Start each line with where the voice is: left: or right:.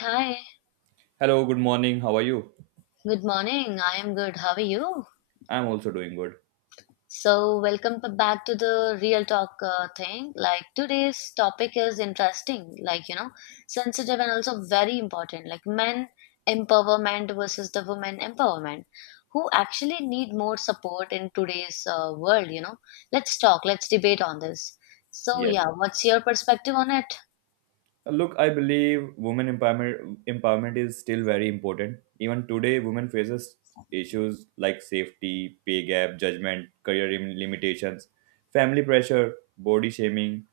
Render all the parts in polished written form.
left: Hi,
right: Hello, good morning. How are you?
left: good morning. I am good. How are you?
right: I'm also doing good.
left: So, welcome back to the real talk thing. Like today's topic is interesting, like you know, sensitive and also very important. Like men empowerment versus the women empowerment. Who actually need more support in today's world? You know, let's talk. Let's debate on this. So,
right: Yes.
left: yeah, what's your perspective on it?
right: Look, I believe women empowerment is still very important. Even today, women faces issues like safety, pay gap, judgment, career limitations, family pressure, body shaming.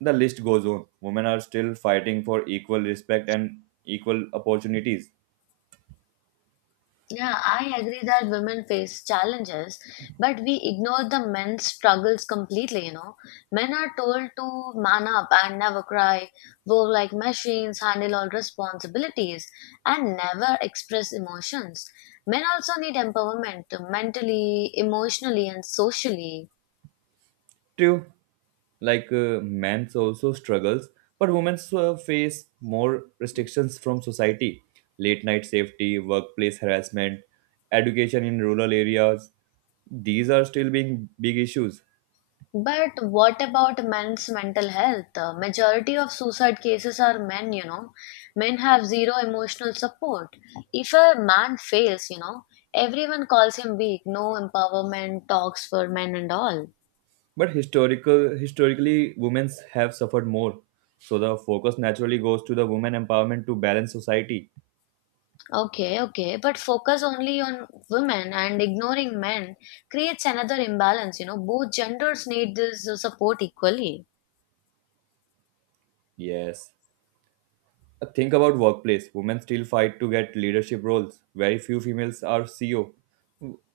right: The list goes on. Women are still fighting for equal respect and equal opportunities.
left: Yeah, I agree that women face challenges, but we ignore the men's struggles completely, you know. Men are told to man up and never cry, work like machines, handle all responsibilities, and never express emotions. Men also need empowerment mentally, emotionally, and socially.
right: True, like men also struggles, but women face more restrictions from society. Late night safety, workplace harassment, education in rural areas. These are still being big issues.
left: But what about men's mental health? Majority of suicide cases are men, you know. Men have zero emotional support. If a man fails, you know, everyone calls him weak. No empowerment talks for men and all.
right: But historically women have suffered more. So the focus naturally goes to the women empowerment to balance society.
left: Okay, okay, but focus only on women and ignoring men creates another imbalance. You know, both genders need this support equally.
right: Yes. Think about workplace. Women still fight to get leadership roles. Very few females are CEO.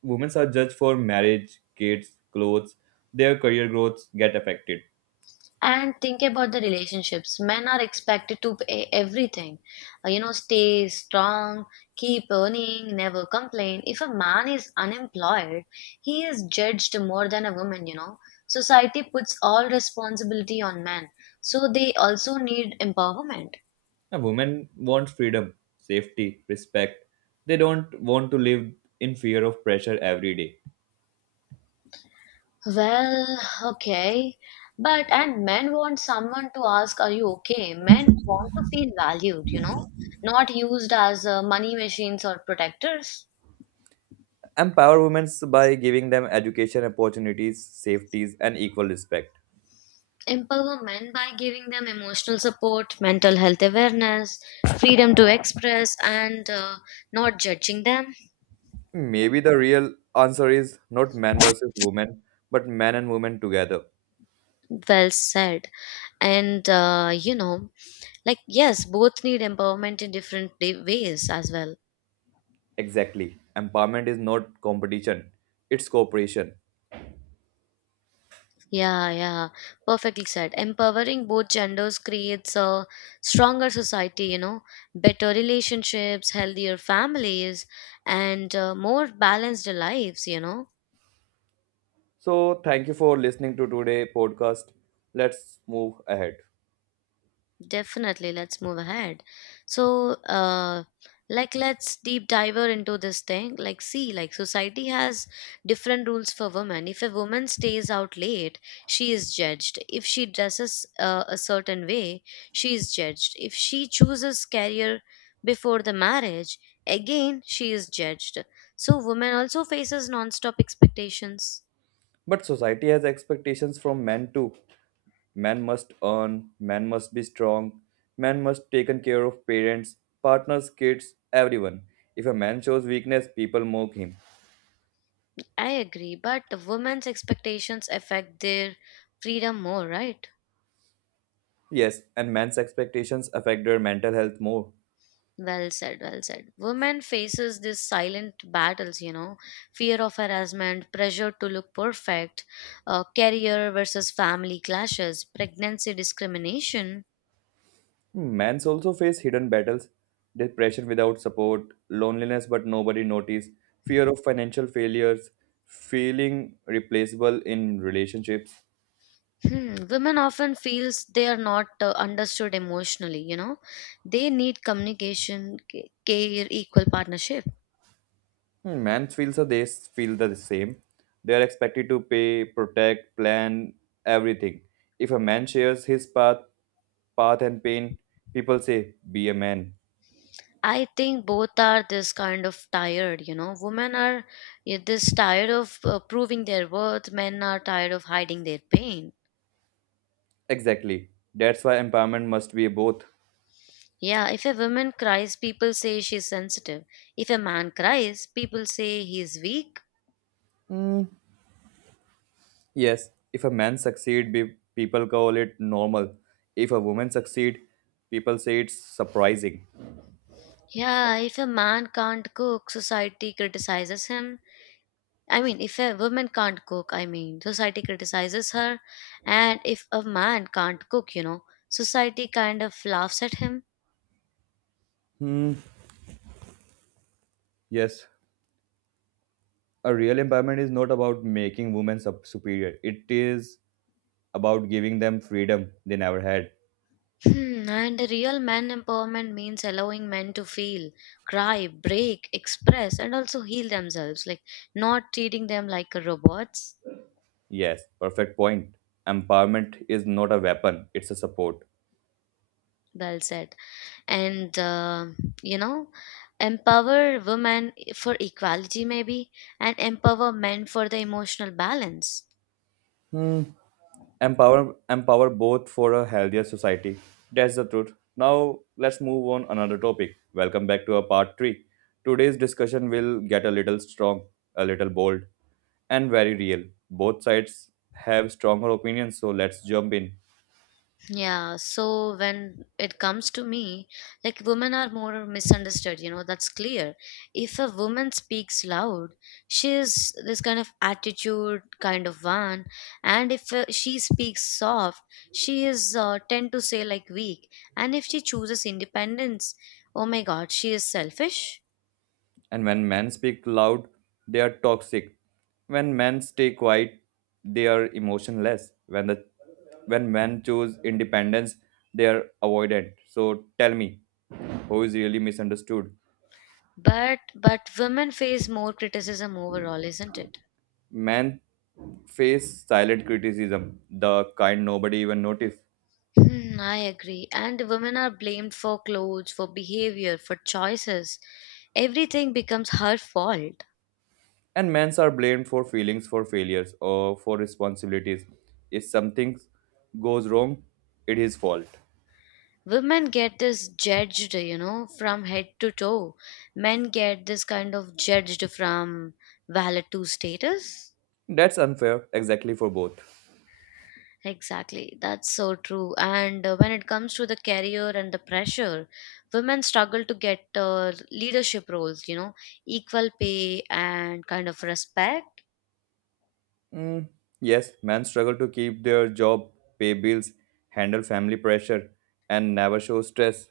right: Women are judged for marriage, kids, clothes. Their career growths get affected.
left: And think about the relationships. Men are expected to pay everything. You know, stay strong, keep earning, never complain. If a man is unemployed, he is judged more than a woman, you know. Society puts all responsibility on men. So they also need empowerment.
right: A woman wants freedom, safety, respect. They don't want to live in fear of pressure every day.
left: Well, okay. But, and men want someone to ask, are you okay? Men want to feel valued, you know, not used as money machines or protectors.
right: Empower women by giving them education opportunities, safeties, and equal respect.
left: Empower men by giving them emotional support, mental health awareness, freedom to express, and not judging them.
right: Maybe the real answer is not man versus woman, but man and woman together.
left: Well said. And, you know, like, yes, both need empowerment in different ways as well.
right: Exactly. Empowerment is not competition, it's cooperation.
left: Yeah, yeah, perfectly said. Empowering both genders creates a stronger society, you know, better relationships, healthier families, and more balanced lives, you know.
right: So, thank you for listening to today' podcast. Let's move ahead.
left: Definitely, let's move ahead. So, like, let's deep diver into this thing. Like, see, like, society has different rules for women. If a woman stays out late, she is judged. If she dresses a certain way, she is judged. If she chooses career before the marriage, again, she is judged. So, women also faces non-stop expectations.
right: But society has expectations from men too. Men must earn, men must be strong, men must taken care of parents, partners, kids, everyone. If a man shows weakness, people mock him.
left: I agree, but the women's expectations affect their freedom more, right?
right: Yes, and men's expectations affect their mental health more.
left: Well said, well said. Women faces these silent battles, you know, fear of harassment, pressure to look perfect, career versus family clashes, pregnancy discrimination.
right: Mans also face hidden battles, depression without support, loneliness but nobody notice, fear of financial failures, feeling replaceable in relationships.
left: Hmm. Women often feels they are not understood emotionally, you know. They need communication, care, equal partnership.
right: Hmm, men feels so they feel the same. They are expected to pay, protect, plan everything. If a man shares his path and pain, people say, "Be a man."
left: I think both are this kind of tired, you know. Women are this tired of proving their worth, men are tired of hiding their pain.
right: Exactly. That's why empowerment must be both.
left: Yeah, if a woman cries, people say she's sensitive. If a man cries, people say he's weak.
right: Hmm, yes, if a man succeed, people call it normal. If a woman succeed, people say it's surprising.
left: Yeah, if a man can't cook, society criticizes him. I mean, if a woman can't cook, I mean, society criticizes her. And if a man can't cook, you know, society kind of laughs at him.
right: Hmm. Yes, a real empowerment is not about making women superior. It is about giving them freedom they never had.
left: Hmm, and real men empowerment means allowing men to feel, cry, break, express, and also heal themselves, like not treating them like robots.
right: Yes, perfect point. Empowerment is not a weapon; it's a support.
left: Well said. And you know, empower women for equality maybe, and empower men for the emotional balance.
right: Hmm. Empower both for a healthier society. That's the truth. Now let's move on another topic. Welcome back to our part three. Today's discussion will get a little strong, a little bold, and very real. Both sides have stronger opinions, so let's jump in.
left: Yeah, so when it comes to me, like women are more misunderstood, you know, that's clear. If a woman speaks loud, she is this kind of attitude kind of one, and if she speaks soft, she is tend to say like weak, and if she chooses independence, oh my god, she is selfish.
right: And when men speak loud, they are toxic. When men stay quiet, they are emotionless. When men choose independence, they are avoidant. So tell me, who is really misunderstood?
left: But women face more criticism overall, isn't it?
right: Men face silent criticism, the kind nobody even notice.
left: Hmm, I agree. And women are blamed for clothes, for behavior, for choices. Everything becomes her fault.
right: And men are blamed for feelings, for failures, or for responsibilities. If something goes wrong, it is fault.
left: Women get this judged, you know, from head to toe. Men get this kind of judged from valid to status.
right: That's unfair, exactly for both.
left: Exactly. That's so true. And when it comes to the career and the pressure, women struggle to get leadership roles, you know, equal pay and kind of respect.
right: Mm, yes, men struggle to keep their job, pay bills, handle family pressure, and never show stress.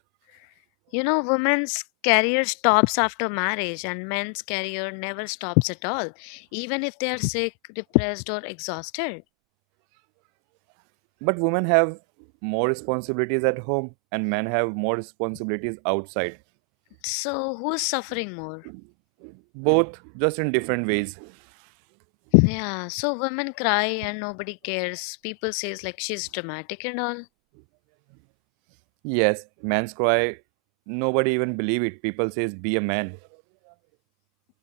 left: You know, women's career stops after marriage and men's career never stops at all, even if they are sick, depressed, or exhausted.
right: But women have more responsibilities at home, and men have more responsibilities outside.
left: So, who's suffering more?
right: Both just in different ways.
left: Yeah, so women cry and nobody cares. People says like she's dramatic and all.
right: Yes, man's cry. Nobody even believe it. People says be a man.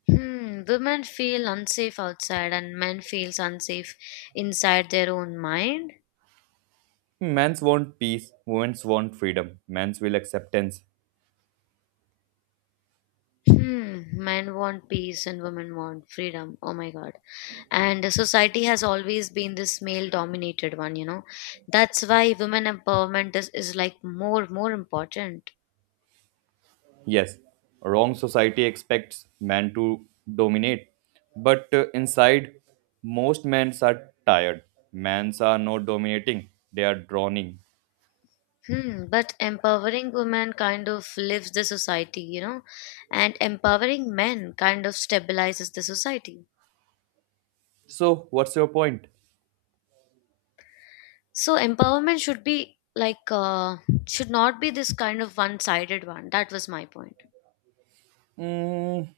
left: Hmm, women feel unsafe outside and men feels unsafe inside their own mind.
right: Men's want peace. Women's want freedom. Men's will acceptance.
left: Hmm, men want peace and women want freedom. Oh my god. And society has always been this male dominated one, you know. That's why women empowerment is like more important.
right: Yes, wrong society expects men to dominate. But inside, most men's are tired. Men's are not dominating. They are drowning.
left: Hmm, but empowering women kind of lifts the society, you know, and empowering men kind of stabilizes the society.
right: So, what's your point?
left: So empowerment should be like should not be this kind of one sided one. That was my point.
right: Mm,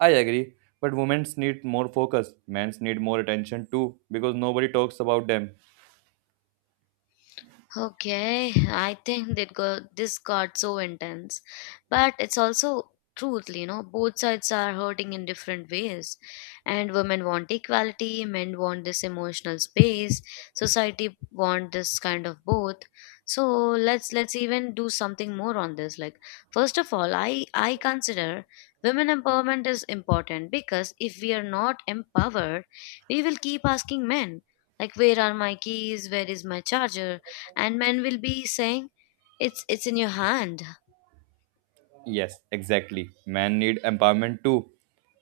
right: I agree. But women's need more focus. Men's need more attention too because nobody talks about them.
left: Okay, I think this got so intense. But it's also truth, you know, both sides are hurting in different ways. And women want equality, men want this emotional space, society want this kind of both. So let's even do something more on this. Like first of all, I consider women empowerment is important because if we are not empowered, we will keep asking men like where are my keys, where is my charger, and men will be saying it's in your hand.
right: Yes, exactly. Men need empowerment too,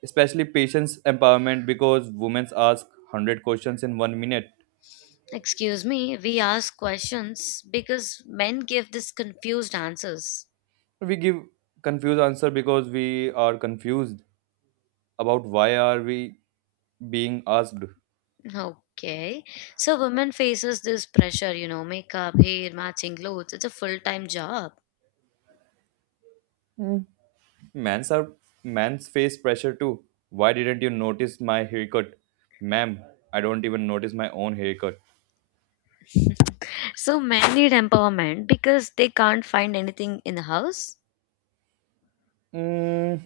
right: especially patience empowerment because women ask 100 questions in 1 minute.
left: Excuse me, we ask questions because men give this confused answers.
right: We give confused answer because we are confused about why are we being asked.
left: Okay, so women faces this pressure, you know, makeup hair matching clothes, it's a full-time job.
right: Men's are Men's face pressure too. Why didn't you notice my haircut? Ma'am, I don't even notice my own haircut.
left: So men need empowerment because they can't find anything in the house.
right: Mm,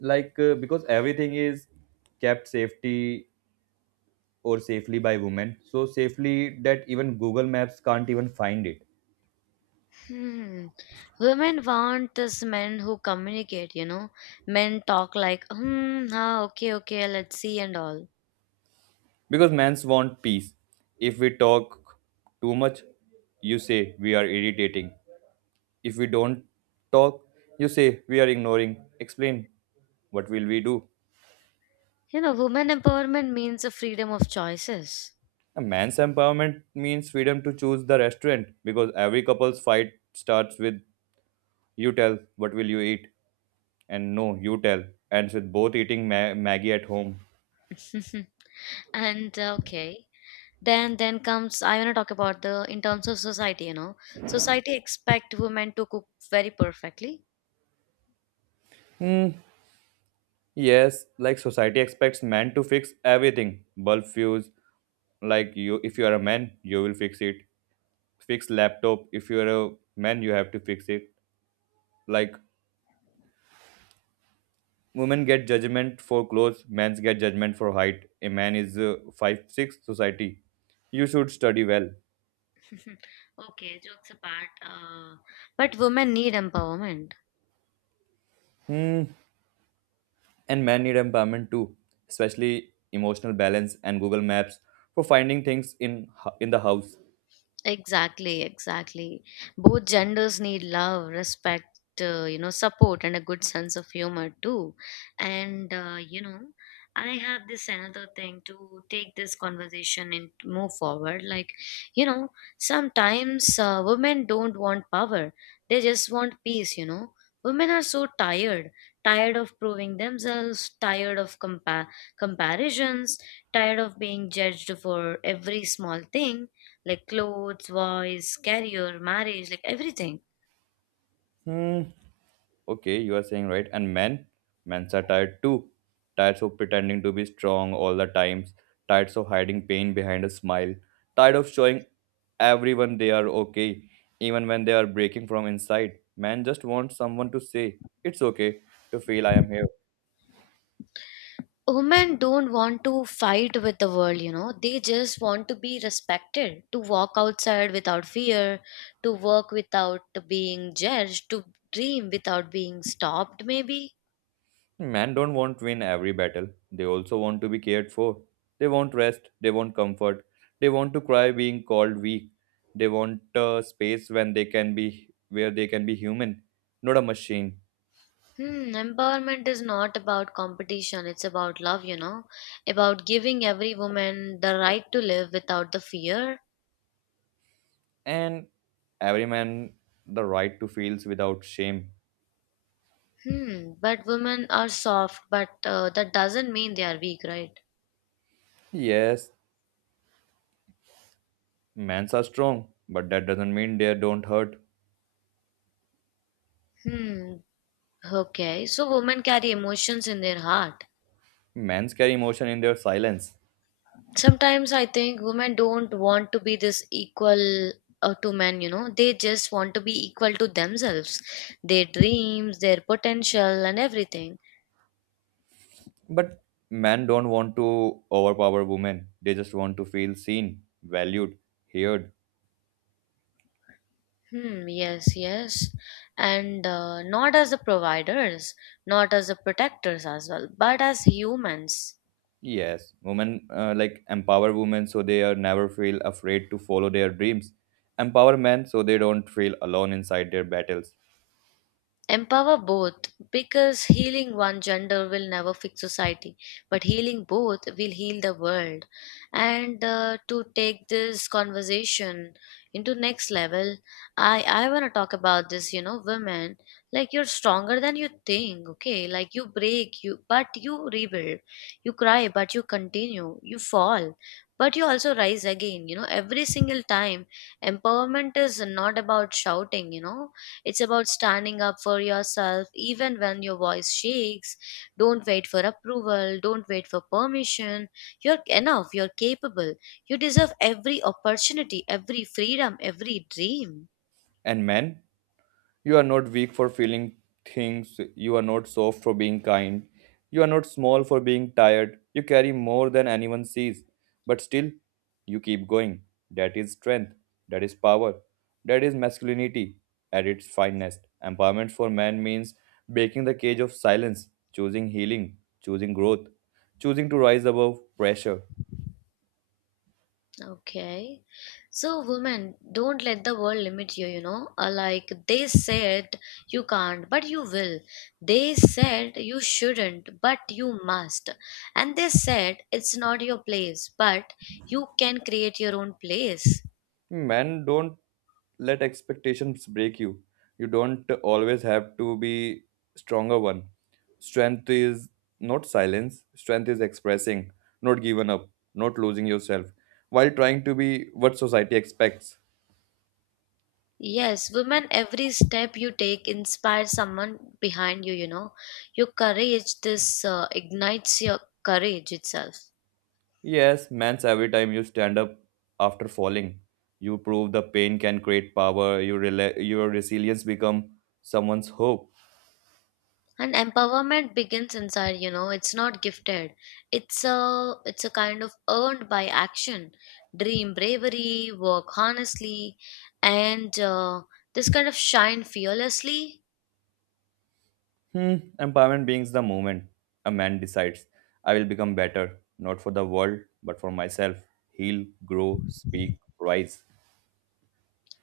right: like because everything is kept safety or safely by women, so safely that even Google Maps can't even find it.
left: Hmm. Women want this men who communicate, you know. Men talk like, hmm, ah, okay, okay, let's see and all.
right: Because men's want peace, if we talk too much, you say we are irritating. If we don't talk, you say we are ignoring. Explain, what will we do?
left: You know, women empowerment means the freedom of choices.
right: A man's empowerment means freedom to choose the restaurant, because every couple's fight starts with, "You tell, what will you eat?" And, "No, you tell." Ends with both eating maggie at home.
left: And okay, then comes I want to talk about the in terms of society. You know, society expect women to cook very perfectly.
right: Hmm. Yes, like society expects men to fix everything. Bulb fuse, like you, if you are a man, you will fix it. Fix laptop, if you are a man, you have to fix it. Like women get judgment for clothes, men get judgment for height. A man is 5'6". Society, you should study well.
left: Okay, jokes apart. But women need empowerment.
right: Hmm. And men need empowerment too, especially emotional balance and Google Maps for finding things in in the house.
left: Exactly, exactly. Both genders need love, respect, you know, support, and a good sense of humor too. And you know, I have this another thing to take this conversation and move forward. Like, you know, sometimes women don't want power; they just want peace. You know, women are so tired, tired of proving themselves, tired of comparisons, tired of being judged for every small thing like clothes, voice, career, marriage, like everything.
right: Hmm. Okay, you are saying right. And men are tired too. Tired of pretending to be strong all the times. Tired of hiding pain behind a smile. Tired of showing everyone they are okay, even when they are breaking from inside. Men just want someone to say, "It's okay to feel. I am here."
left: Women don't want to fight with the world, you know. They just want to be respected, to walk outside without fear, to work without being judged, to dream without being stopped, maybe.
right: Men don't want to win every battle. They also want to be cared for. They want rest. They want comfort. They want to cry being called weak. They want a space when they can be where they can be human, not a machine.
left: Hmm, empowerment is not about competition, it's about love, you know, about giving every woman the right to live without the fear.
right: And every man the right to feels without shame.
left: Hmm, but women are soft, but that doesn't mean they are weak, right?
right: Yes, men are strong, but that doesn't mean they don't hurt.
left: Hmm, okay, so women carry emotions in their heart.
right: Men carry emotion in their silence.
left: Sometimes I think women don't want to be this equal to men, you know, they just want to be equal to themselves, their dreams, their potential, and everything.
right: But men don't want to overpower women. They just want to feel seen, valued, heard.
left: Hmm, yes, yes. And not as the providers, not as the protectors as well, but as humans.
right: Yes, women like empower women so they are never feel afraid to follow their dreams. Empower men so they don't feel alone inside their battles.
left: Empower both because healing one gender will never fix society, but healing both will heal the world. And to take this conversation into next level, I want to talk about this. You know, women, like you're stronger than you think. Okay, like you break you, but you rebuild. You cry, but you continue. You fall. But you also rise again, you know, every single time. Empowerment is not about shouting, you know, it's about standing up for yourself even when your voice shakes. Don't wait for approval. Don't wait for permission. You're enough. You're capable. You deserve every opportunity, every freedom, every dream.
right: And men, you are not weak for feeling things. You are not soft for being kind. You are not small for being tired. You carry more than anyone sees. But still, you keep going. That is strength. That is power. That is masculinity at its finest. Empowerment for man means breaking the cage of silence, choosing healing, choosing growth, choosing to rise above pressure.
left: Okay. So, women, don't let the world limit you, you know. Like they said, you can't, but you will. They said you shouldn't, but you must. And they said it's not your place, but you can create your own place.
right: Men, don't let expectations break you. You don't always have to be stronger one. Strength is not silence. Strength is expressing, not giving up, not losing yourself while trying to be what society expects.
left: Yes, women, every step you take inspires someone behind you, you know. Your courage, this ignites your courage itself.
right: Yes, man's every time you stand up after falling, you prove the pain can create power. Your resilience become someone's hope.
left: And empowerment begins inside, you know. It's not gifted. It's a kind of earned by action. Dream bravery, work honestly, and this kind of shine fearlessly.
right: Empowerment begins the moment a man decides, "I will become better, not for the world, but for myself. Heal, grow, speak, rise."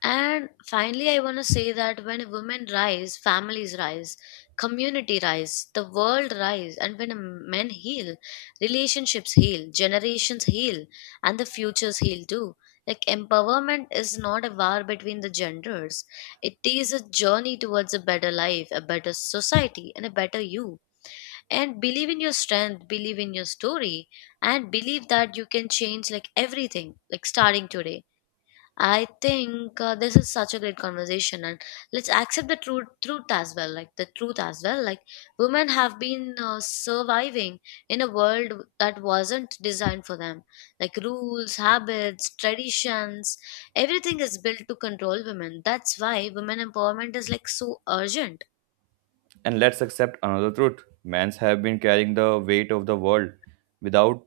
left: And finally, I want to say that when women rise, families rise, community rise, the world rise, and when men heal, relationships heal, generations heal, and the futures heal too. Like empowerment is not a war between the genders. It is a journey towards a better life, a better society, and a better you. And believe in your strength, believe in your story, and believe that you can change like everything, like starting today. I think this is such a great conversation, and let's accept the truth, truth as well. Like the truth as well. Like women have been surviving in a world that wasn't designed for them. Like rules, habits, traditions, everything is built to control women. That's why women empowerment is like so urgent.
right: And let's accept another truth. Men's have been carrying the weight of the world without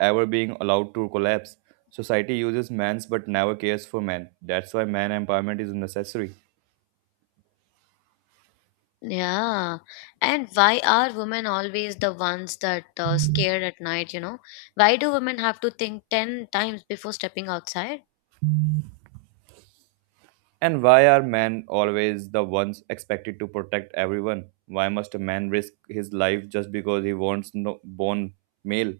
right: ever being allowed to collapse. Society uses men's but never cares for men. That's why man empowerment is necessary.
left: Yeah, and why are women always the ones that scared at night? Why do women have to think 10 times before stepping outside?
right: And why are men always the ones expected to protect everyone? Why must a man risk his life just because he wants no born male?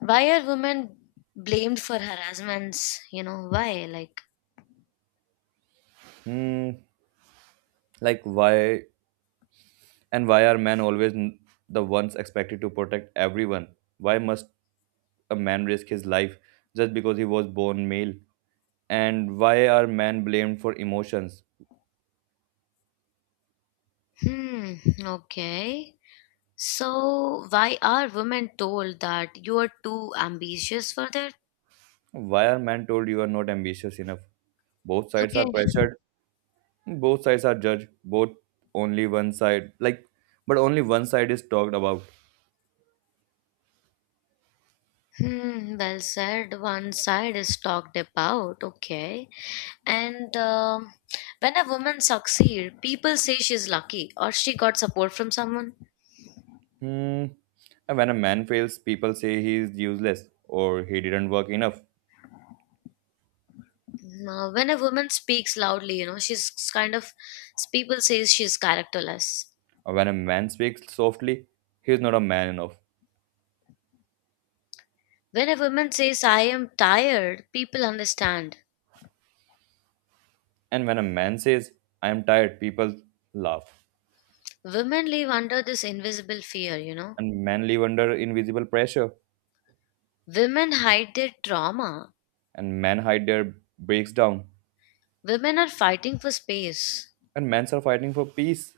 left: Why are women blamed for harassments? You know, why?
right: Hmm. Like, why? And why are men always the ones expected to protect everyone? Why must a man risk his life just because he was born male? And why are men blamed for emotions?
left: Hmm, okay. So, why are women told that you are too ambitious for that?
right: Why are men told you are not ambitious enough? Both sides
left: Okay.
right: are pressured, both sides are judged. Both only one side like but only one side is talked about.
left: Hmm, well said. One side is talked about, okay. And when a woman succeeds, people say she's lucky or she got support from someone.
right: Hmm. And when a man fails, people say he is useless or he didn't work enough.
left: When a woman speaks loudly, you know, she's kind of people say she's characterless.
right: When a man speaks softly, he is not a man enough.
left: When a woman says, I am tired, people understand.
right: And when a man says, "I am tired," people laugh.
left: Women live under this invisible fear, you know.
right: And men live under invisible pressure.
left: Women hide their trauma.
right: And men hide their breaks down.
left: Women are fighting for space.
right: And men are fighting for peace.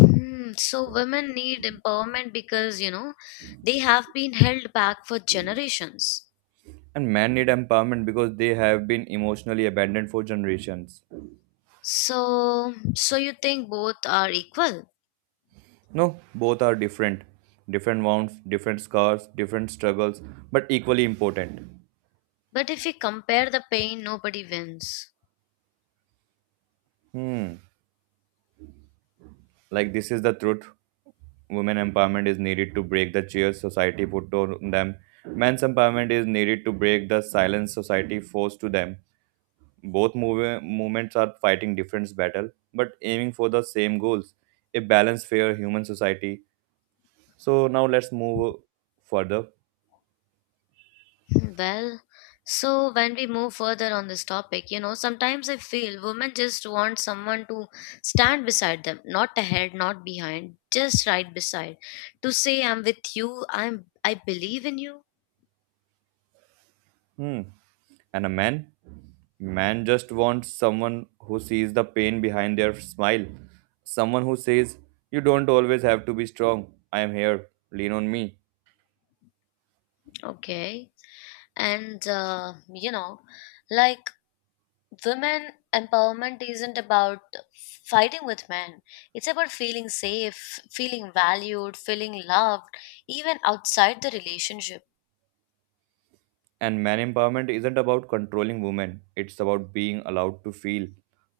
left: Hmm, so, women need empowerment because, they have been held back for generations.
right: And men need empowerment because they have been emotionally abandoned for generations.
left: So you think both are equal.
right: No, both are different. Different wounds, different scars, different struggles, but equally important.
left: But if you compare the pain, nobody wins.
right: Hmm, like, this is the truth. Women empowerment is needed to break the cheers society put on them. Men's empowerment is needed to break the silence society forced to them. Both movements are fighting different battle, but aiming for the same goals: a balanced, fair human society. So now let's move further.
left: Well, so when we move further on this topic, you know, sometimes I feel women just want someone to stand beside them, not ahead, not behind, just right beside, to say, I'm with you, I believe in you.
right: Hmm. And a man just wants someone who sees the pain behind their smile, someone who says, "You don't always have to be strong. I am here. Lean on me."
left: Okay. And, you know, like women empowerment isn't about fighting with men, it's about feeling safe, feeling valued, feeling loved, even outside the relationship
right: And man empowerment isn't about controlling women, it's about being allowed to feel,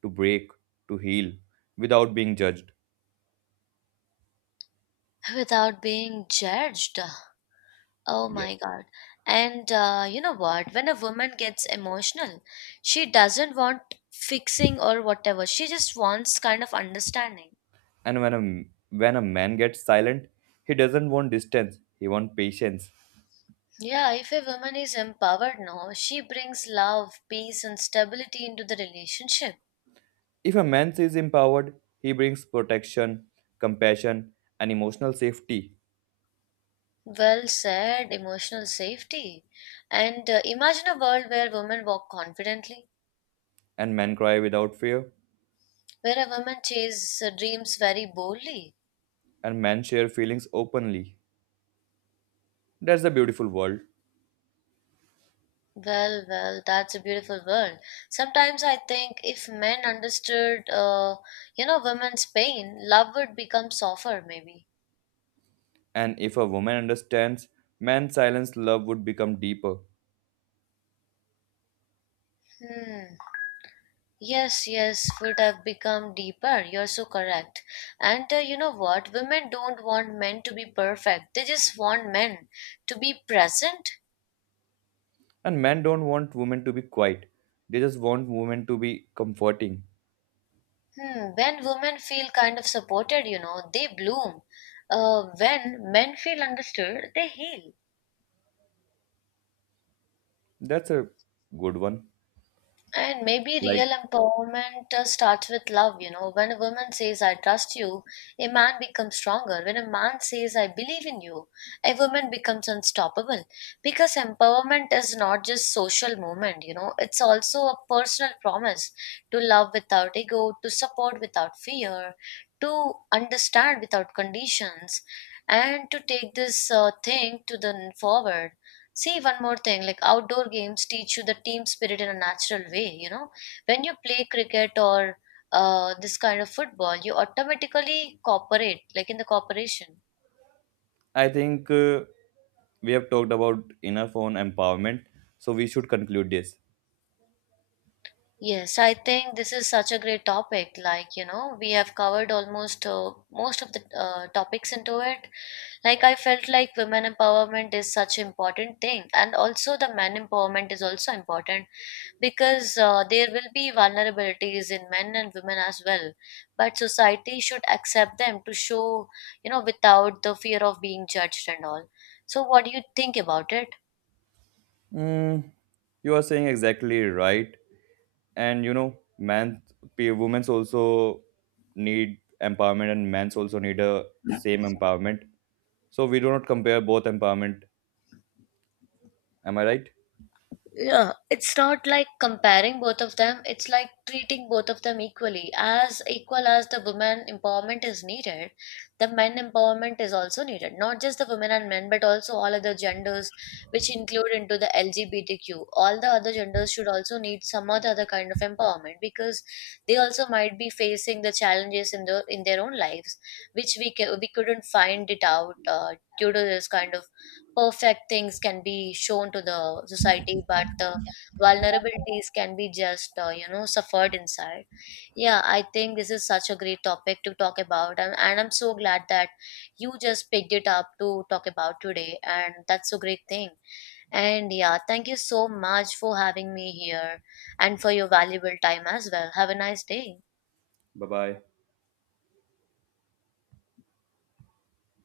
right: to break, to heal without being judged.
left: without being judged. Oh my
right: Yes.
left: God. And you know what? When a woman gets emotional, she doesn't want fixing or whatever. She just wants kind of understanding.
right: And when when a man gets silent, he doesn't want distance, he wants patience.
left: Yeah, if a woman is empowered now, she brings love, peace, and stability into the relationship.
right: If a man is empowered, he brings protection, compassion, and emotional safety.
left: Well said, emotional safety. And imagine a world where women walk confidently,
right: And men cry without fear,
left: where a woman chases dreams very boldly.
right: and men share feelings openly. That's a beautiful world.
left: Well, well, that's a beautiful world. Sometimes I think if men understood, you know, women's pain, love would become softer, maybe.
right: And if a woman understands, man's silence love would become deeper.
left: Hmm. Yes, yes, would have become deeper. You're so correct. And you know what? Women don't want men to be perfect. They just want men to be present.
right: And men don't want women to be quiet. They just want women to be comforting.
left: Hmm. When women feel kind of supported, you know, they bloom. When men feel understood, they heal.
right: That's a good one.
left: And maybe
right: Like,
left: real empowerment starts with love, you know. When a woman says, I trust you, a man becomes stronger. When a man says, I believe in you, a woman becomes unstoppable. Because empowerment is not just social movement, you know, it's also a personal promise to love without ego, to support without fear, to understand without conditions, and to take this thing forward. See, one more thing, like outdoor games teach you the team spirit in a natural way, you know. When you play cricket or this kind of football, you automatically cooperate, like in the cooperation.
right: I think we have talked about enough on empowerment, so we should conclude this.
left: Yes, I think this is such a great topic. Like, you know, we have covered almost most of the topics into it. Like, I felt like women empowerment is such an important thing, and also the men empowerment is also important because there will be vulnerabilities in men and women as well, but society should accept them to show, you know, without the fear of being judged and all. So what do you think about it?
right: Mm, you are saying exactly right. And women's also need empowerment, and men's also need a same empowerment. So we do not compare both empowerment. Am I right?
left: Yeah, it's not like comparing both of them, it's like treating both of them equally. As equal as the women empowerment is needed, the men empowerment is also needed, not just the women and men but also all other genders, which include into the LGBTQ. All the other genders should also need some or the other kind of empowerment because they also might be facing the challenges in their own lives, which we couldn't find it out due to this kind of perfect things can be shown to the society but the vulnerabilities can be just you know suffered inside. Yeah, I think this is such a great topic to talk about, and I'm so glad that you just picked it up to talk about today, and that's a great thing. And yeah, thank you so much for having me here and for your valuable time as well. Have a nice day.
right: Bye bye.